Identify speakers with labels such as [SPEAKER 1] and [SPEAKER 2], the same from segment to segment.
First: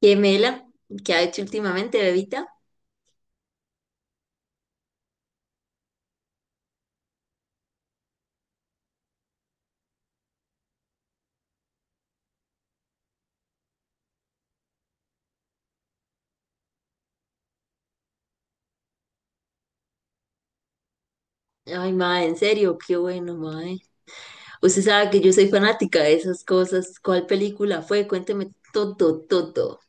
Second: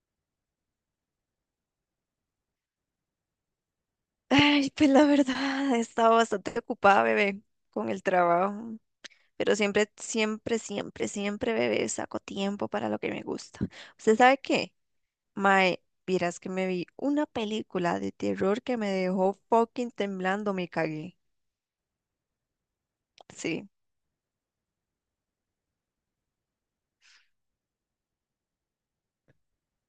[SPEAKER 1] ¿Qué mela? ¿Qué ha hecho últimamente, bebita?
[SPEAKER 2] Ay, pues la verdad, he estado bastante ocupada, bebé, con el trabajo, pero siempre, siempre, siempre, siempre, bebé, saco tiempo para lo que me gusta. ¿Usted sabe qué? Mae, vieras que me vi una película de terror que me dejó fucking temblando, me cagué.
[SPEAKER 1] Ay, mae, en serio, qué bueno,
[SPEAKER 2] Sí.
[SPEAKER 1] mae. Usted sabe que yo soy fanática de esas cosas. ¿Cuál película fue? Cuénteme todo, todo.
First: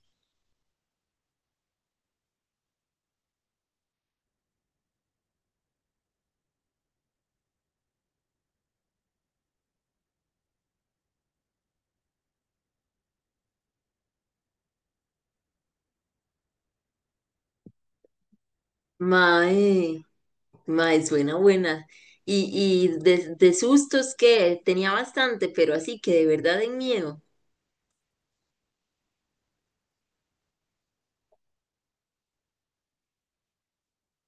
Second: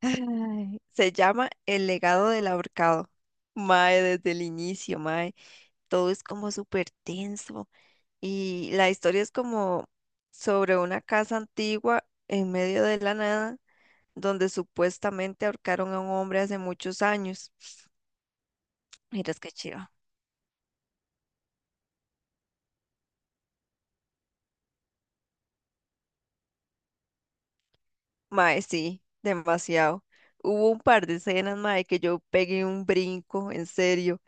[SPEAKER 2] Ay, se llama El legado del ahorcado. Mae, desde el inicio, mae, todo es como súper tenso. Y la historia es como sobre una casa antigua en medio de la nada, donde supuestamente ahorcaron a un hombre hace muchos años. Miras qué chiva.
[SPEAKER 1] Mae, mae, suena buena. Y, y de sustos que tenía bastante, pero así que de verdad en miedo.
[SPEAKER 2] Mae, sí, demasiado. Hubo un par de escenas, mae, que yo pegué un brinco, en serio.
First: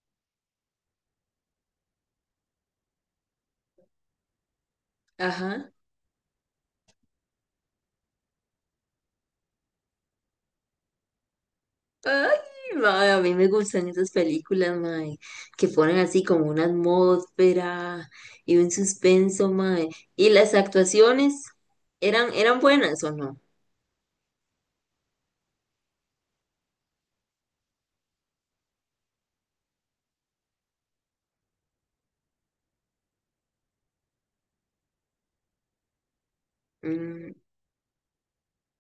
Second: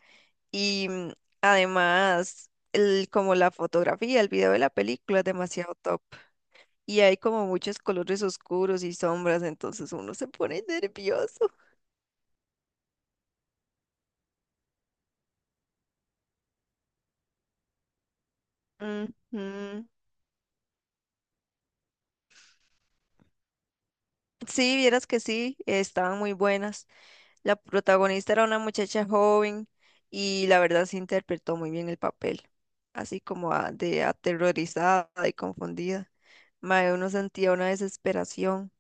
[SPEAKER 2] Y además, el, como la fotografía, el video de la película es
[SPEAKER 1] Ajá.
[SPEAKER 2] demasiado top. Y hay como muchos colores oscuros y sombras, entonces uno se pone nervioso.
[SPEAKER 1] Ay, mae, a mí me gustan esas películas, mae, que ponen así como una atmósfera y un suspenso,
[SPEAKER 2] Ujú.
[SPEAKER 1] mae. ¿Y las actuaciones eran buenas o no?
[SPEAKER 2] Sí, vieras que sí, estaban muy buenas. La protagonista era una muchacha joven y la verdad se interpretó muy bien el papel, así como de aterrorizada y confundida. Mae, uno
[SPEAKER 1] Mm,
[SPEAKER 2] sentía una desesperación.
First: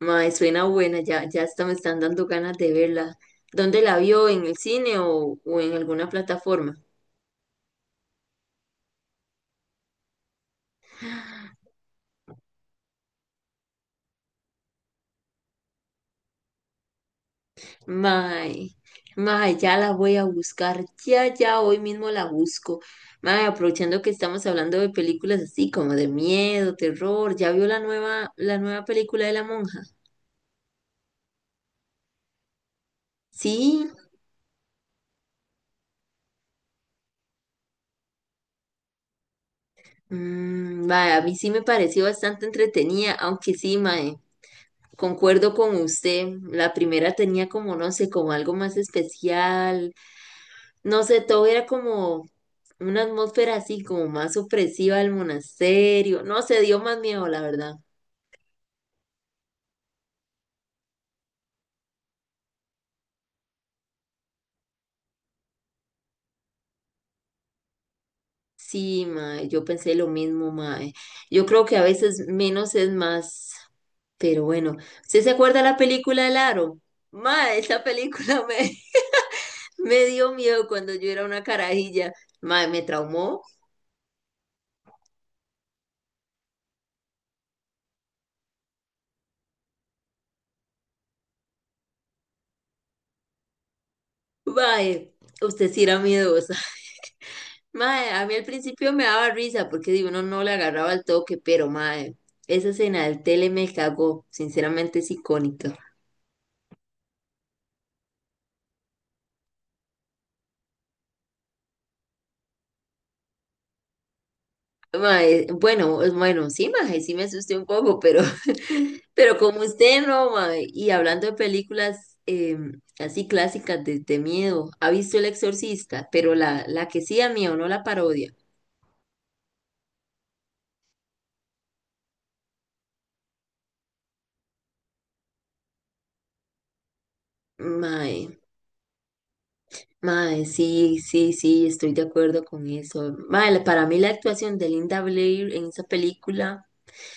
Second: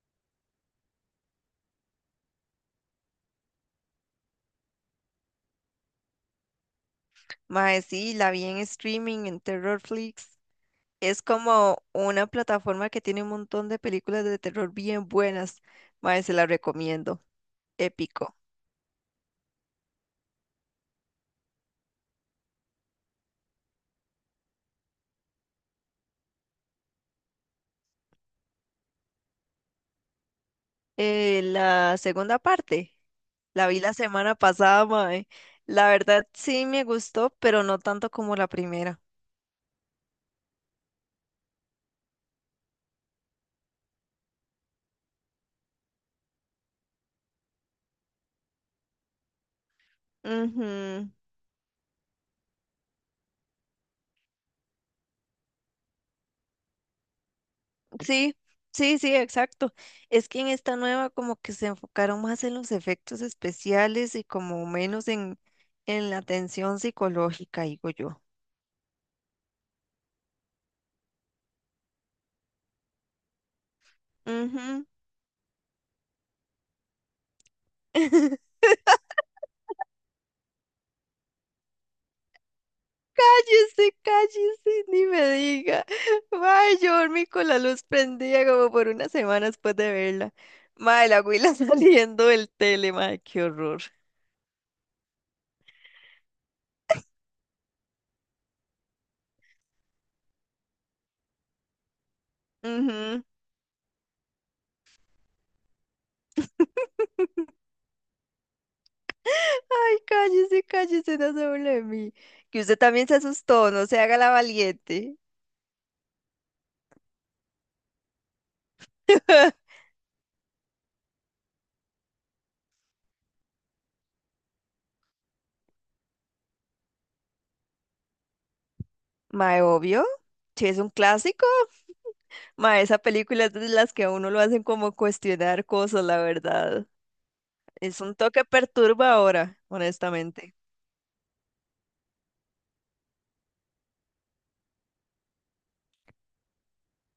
[SPEAKER 1] mae, suena buena, ya, ya hasta me están dando ganas de verla. ¿Dónde la vio? ¿En el cine o en alguna plataforma?
[SPEAKER 2] Mae, sí, la vi en streaming en Terrorflix. Es como una plataforma que tiene un montón de películas de terror bien buenas. Mae, se la recomiendo. Épico.
[SPEAKER 1] Mae, mae, ya la voy a buscar, ya, ya, hoy mismo la busco. Mae, aprovechando que estamos hablando de películas así como de miedo, terror, ¿ya vio la nueva película de la monja?
[SPEAKER 2] La segunda parte, la vi
[SPEAKER 1] Sí,
[SPEAKER 2] la semana pasada, mae. La verdad sí me gustó, pero no tanto como la primera.
[SPEAKER 1] mm, mae, a mí sí me pareció bastante entretenida, aunque sí, mae, concuerdo con usted, la primera tenía como, no sé, como algo más especial, no
[SPEAKER 2] Ujú.
[SPEAKER 1] sé, todo era como... Una atmósfera así como más opresiva del monasterio. No sé, dio más miedo, la verdad.
[SPEAKER 2] Sí, sí, sí, exacto. Es que en esta nueva como que se enfocaron más en los efectos especiales y como menos en la tensión psicológica, digo yo.
[SPEAKER 1] Sí, mae, yo pensé lo mismo, mae. Yo creo que a veces menos es más, pero bueno.
[SPEAKER 2] Ujú.
[SPEAKER 1] ¿Usted se acuerda la película El Aro? Mae, esa película me, me dio miedo cuando yo era una carajilla. Mae, me traumó.
[SPEAKER 2] Cállese, cállese, ni me diga. Mae, yo dormí con la luz prendida como por una semana después de verla. Mae, la huila saliendo del tele, mae, qué horror.
[SPEAKER 1] Mae, usted sí era miedosa. Mae, a mí al principio me daba risa porque digo, uno no le agarraba el toque, pero mae, esa escena del
[SPEAKER 2] Ujú.
[SPEAKER 1] tele me cagó. Sinceramente es icónica.
[SPEAKER 2] Ay, cállese, cállese, no se burle de mí. Que usted también se asustó, no se haga la valiente.
[SPEAKER 1] Mae, bueno, bueno, sí, mae, sí me asusté un poco, pero, pero como usted no, mae. Y hablando de películas así clásicas de miedo, ¿ha visto El Exorcista? Pero la que sí da miedo, no la parodia.
[SPEAKER 2] Mae, obvio. Si es un clásico. Ma, esa película es de las que a uno lo hacen como cuestionar cosas, la verdad. Es un
[SPEAKER 1] Mae,
[SPEAKER 2] toque perturbadora,
[SPEAKER 1] mae,
[SPEAKER 2] honestamente.
[SPEAKER 1] sí, sí, sí, estoy de acuerdo con eso. Mae, para mí la actuación de Linda Blair en esa película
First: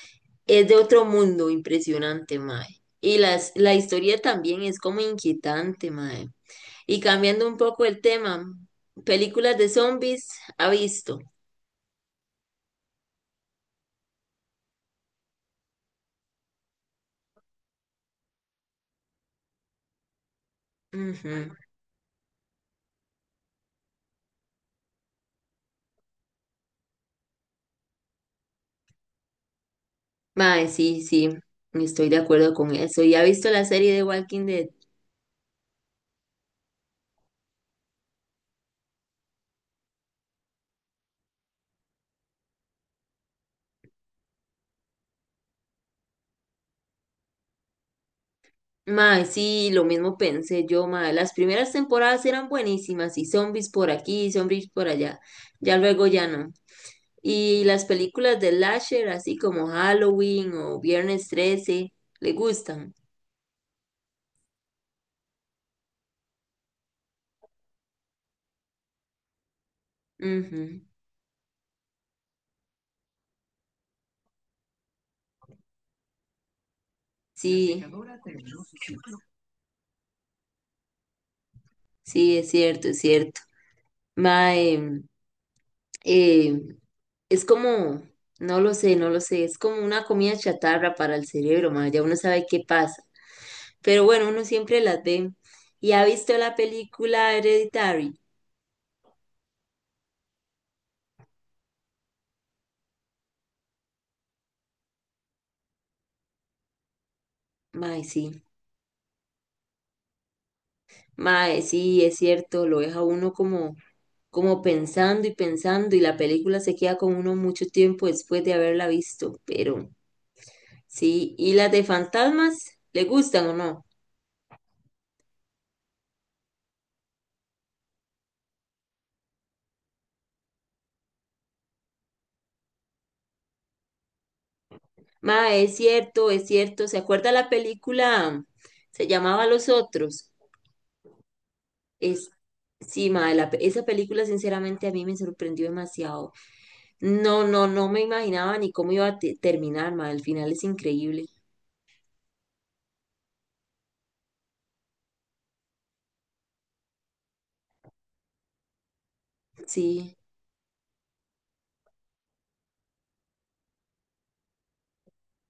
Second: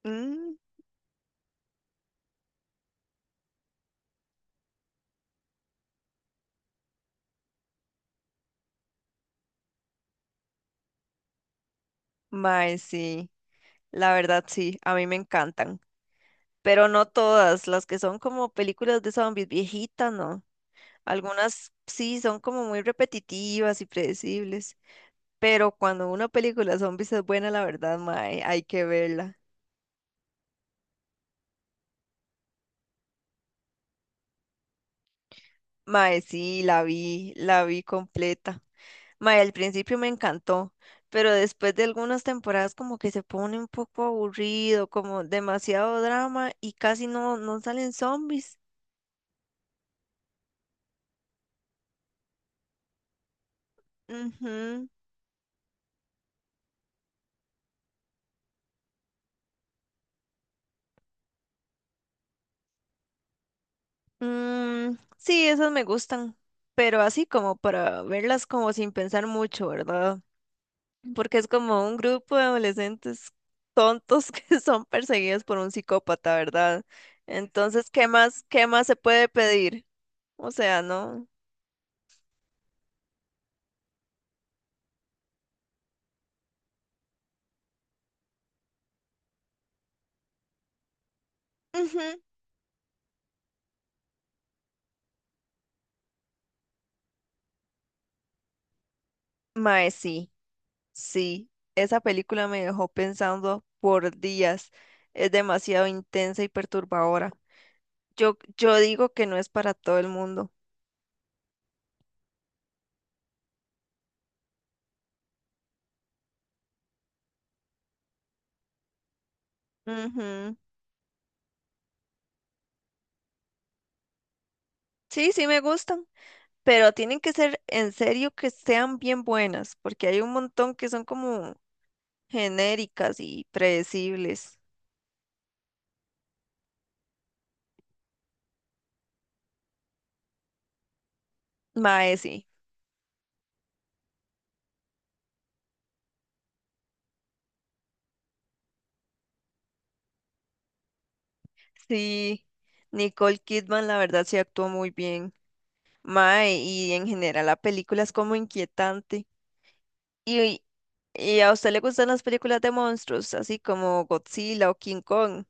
[SPEAKER 2] Mm,
[SPEAKER 1] es de otro mundo impresionante, mae. Y la historia también es como inquietante, mae. Y cambiando un poco el tema, películas de zombies ha visto.
[SPEAKER 2] mae, sí. La verdad, sí, a mí me encantan, pero no todas, las que son como películas de zombies viejitas, no.
[SPEAKER 1] Ujú.
[SPEAKER 2] Algunas sí son como muy repetitivas y predecibles, pero cuando una película de zombies es buena, la verdad, mae, hay que verla.
[SPEAKER 1] Mae, sí, sí, estoy de acuerdo con eso. ¿Y ha visto la serie de Walking Dead?
[SPEAKER 2] Mae, sí, la vi completa. Mae, al principio me encantó, pero después de algunas temporadas como que se pone un poco aburrido, como demasiado drama y casi no, no salen zombies.
[SPEAKER 1] Mae, sí, lo mismo pensé yo, mae. Las primeras temporadas eran buenísimas y zombies por aquí, zombies por
[SPEAKER 2] Ujú.
[SPEAKER 1] allá. Ya luego ya no. Y las películas de Lasher, así como Halloween o Viernes 13, le gustan.
[SPEAKER 2] Mm, sí, esas me gustan, pero así como para verlas como sin pensar mucho, ¿verdad?
[SPEAKER 1] Ujú,
[SPEAKER 2] Porque es como un grupo de adolescentes tontos que son perseguidos por un psicópata, ¿verdad?
[SPEAKER 1] sí,
[SPEAKER 2] Entonces, qué más se puede pedir? O sea, ¿no?
[SPEAKER 1] sí, es cierto, es cierto. Mae, eh, es como, no lo sé, no lo sé, es como una comida chatarra para el cerebro, ma, ya
[SPEAKER 2] Ujú.
[SPEAKER 1] uno sabe qué pasa. Pero bueno, uno siempre las ve. ¿Y ha visto la película Hereditary?
[SPEAKER 2] Mae, sí, sí, esa película me dejó pensando por días. Es demasiado intensa y perturbadora.
[SPEAKER 1] Mae,
[SPEAKER 2] Yo,
[SPEAKER 1] sí.
[SPEAKER 2] yo digo que no es para todo el mundo.
[SPEAKER 1] Mae, sí, es cierto, lo deja uno como, como pensando y pensando y la película se queda con uno mucho tiempo después de haberla visto, pero
[SPEAKER 2] Ujú.
[SPEAKER 1] sí. ¿Y las de fantasmas? ¿Le gustan o no?
[SPEAKER 2] Sí, sí me gustan. Pero tienen que ser en serio que sean bien buenas, porque hay un montón que son como genéricas y predecibles.
[SPEAKER 1] Mae, es cierto, es cierto. ¿Se acuerda la película? Se llamaba Los Otros.
[SPEAKER 2] Mae,
[SPEAKER 1] Es,
[SPEAKER 2] sí.
[SPEAKER 1] sí, mae, esa película sinceramente a mí me sorprendió demasiado. No, no, no me imaginaba ni cómo iba a terminar, mae, el final es increíble.
[SPEAKER 2] Sí, Nicole Kidman, la verdad, sí actuó muy bien. Mae, y en general la película es como inquietante.
[SPEAKER 1] Sí.
[SPEAKER 2] Y, y a usted le gustan las películas de monstruos, así como Godzilla o King Kong.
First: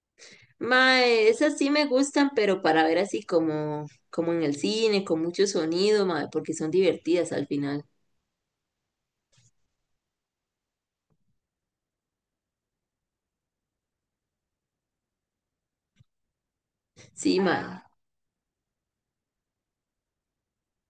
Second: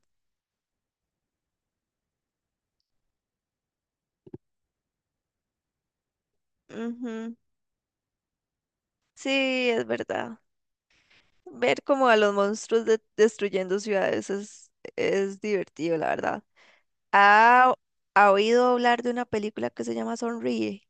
[SPEAKER 1] Mae, esas sí me gustan, pero para ver así como, como en el cine, con mucho sonido, mae, porque son divertidas
[SPEAKER 2] Ujú,
[SPEAKER 1] al final.
[SPEAKER 2] sí, es verdad. Ver como a los monstruos destruyendo ciudades es divertido, la verdad.
[SPEAKER 1] Sí, mae.
[SPEAKER 2] ¿Ha, ha oído hablar de una película que se llama Sonríe?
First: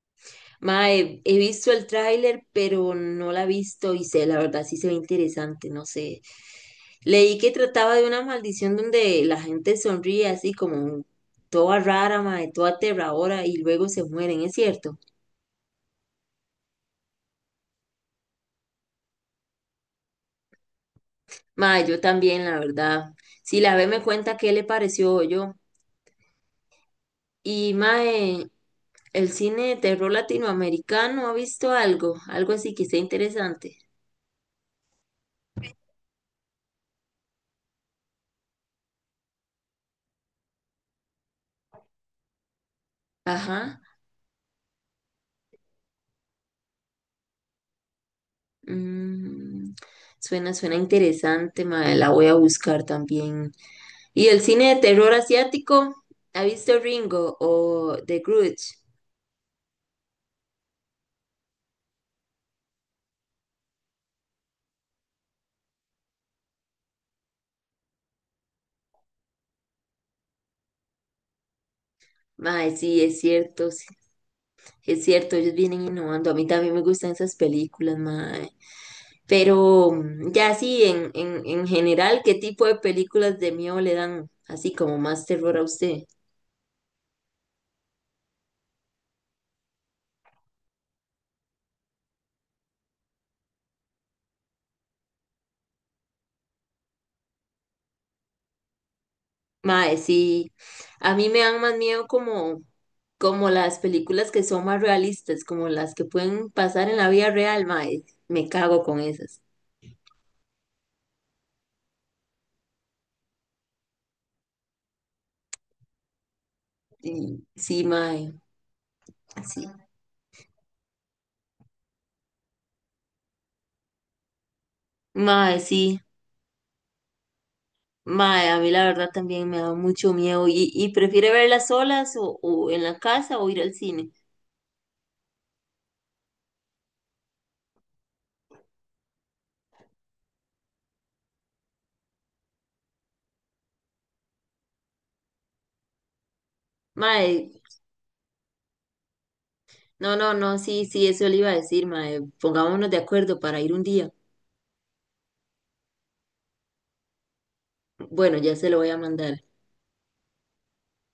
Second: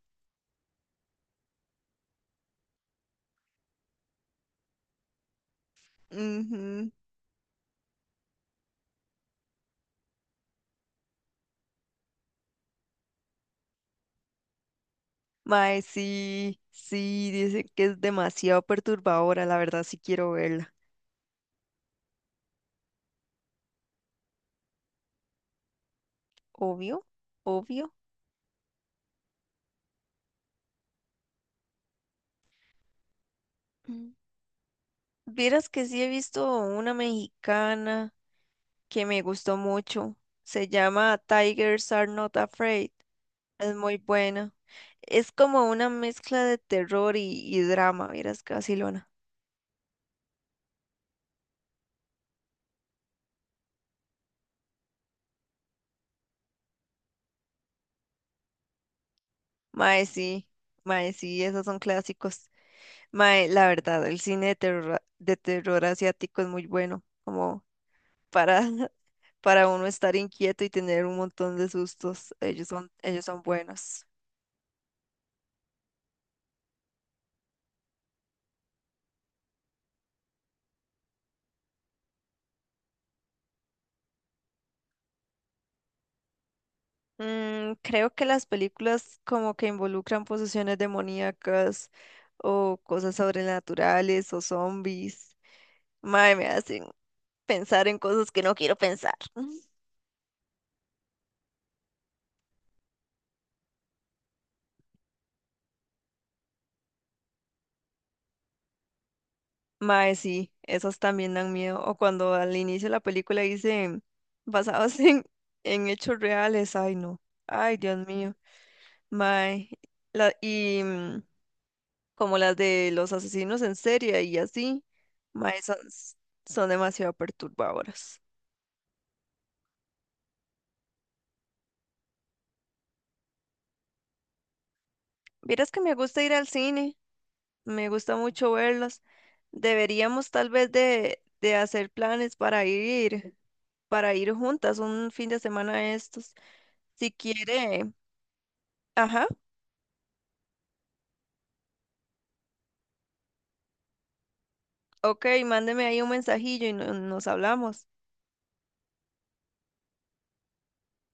[SPEAKER 1] Mae, he visto el tráiler, pero no la he visto y sé, la verdad sí se ve interesante, no sé.
[SPEAKER 2] Ujú.
[SPEAKER 1] Leí que trataba de una maldición donde la gente sonríe así como toda rara, mae, toda aterradora y luego se mueren, ¿es cierto?
[SPEAKER 2] Mae, sí, sí, dicen que es demasiado perturbadora, la verdad sí quiero verla.
[SPEAKER 1] Mae, yo también, la verdad. Si la ve me cuenta qué le pareció yo.
[SPEAKER 2] Obvio,
[SPEAKER 1] Y
[SPEAKER 2] obvio.
[SPEAKER 1] mae, el cine de terror latinoamericano ha visto algo, algo así que sea interesante.
[SPEAKER 2] Mm. Vieras que sí he visto una mexicana que me gustó mucho. Se llama Tigers Are Not Afraid. Es
[SPEAKER 1] Ajá.
[SPEAKER 2] muy buena. Es como una mezcla de terror y drama, vieras que vacilona.
[SPEAKER 1] Mm, suena, suena interesante, mae, la voy a buscar también. ¿Y el cine de terror asiático? ¿Ha visto Ringo o The Grudge?
[SPEAKER 2] Mae, sí, mae, sí, esos son clásicos. Mae, la verdad, el cine de terror asiático es muy bueno, como para, para uno estar inquieto y tener un montón de sustos.
[SPEAKER 1] Mae,
[SPEAKER 2] Ellos son
[SPEAKER 1] sí,
[SPEAKER 2] buenos.
[SPEAKER 1] es cierto, ellos vienen innovando. A mí también me gustan esas películas, mae. Pero mm, ya sí, en general, ¿qué tipo de películas de miedo le dan así como más terror a usted?
[SPEAKER 2] Mm, creo que las películas como que involucran posesiones demoníacas o cosas sobrenaturales o zombies. Mae, me hacen pensar en cosas que no quiero pensar.
[SPEAKER 1] Mae, sí. A mí me dan más miedo como, como las películas que son más realistas, como las que pueden pasar en la vida real, mae. Me cago con esas.
[SPEAKER 2] Mae, sí, esas también dan miedo. O cuando al inicio de la película dicen basados en hechos reales. Ay, no.
[SPEAKER 1] Y,
[SPEAKER 2] Ay,
[SPEAKER 1] sí,
[SPEAKER 2] Dios
[SPEAKER 1] mae.
[SPEAKER 2] mío.
[SPEAKER 1] Sí.
[SPEAKER 2] Mae. La, y como las de los asesinos en serie y así.
[SPEAKER 1] Mae,
[SPEAKER 2] Mae, son,
[SPEAKER 1] sí.
[SPEAKER 2] son demasiado perturbadoras.
[SPEAKER 1] Mae, a mí la verdad también me da mucho miedo. Y prefiere verlas solas o en la casa o ir al cine?
[SPEAKER 2] Vieras que me gusta ir al cine. Me gusta mucho verlas. Deberíamos tal vez de hacer planes para ir juntas un fin de semana a estos. Si
[SPEAKER 1] Mae,
[SPEAKER 2] quiere. Ajá.
[SPEAKER 1] no, no, no, sí, sí, eso le iba a decir, mae. Pongámonos de acuerdo para ir un día.
[SPEAKER 2] Ok, mándeme ahí un mensajillo y nos hablamos.
[SPEAKER 1] Bueno, ya se lo voy a mandar.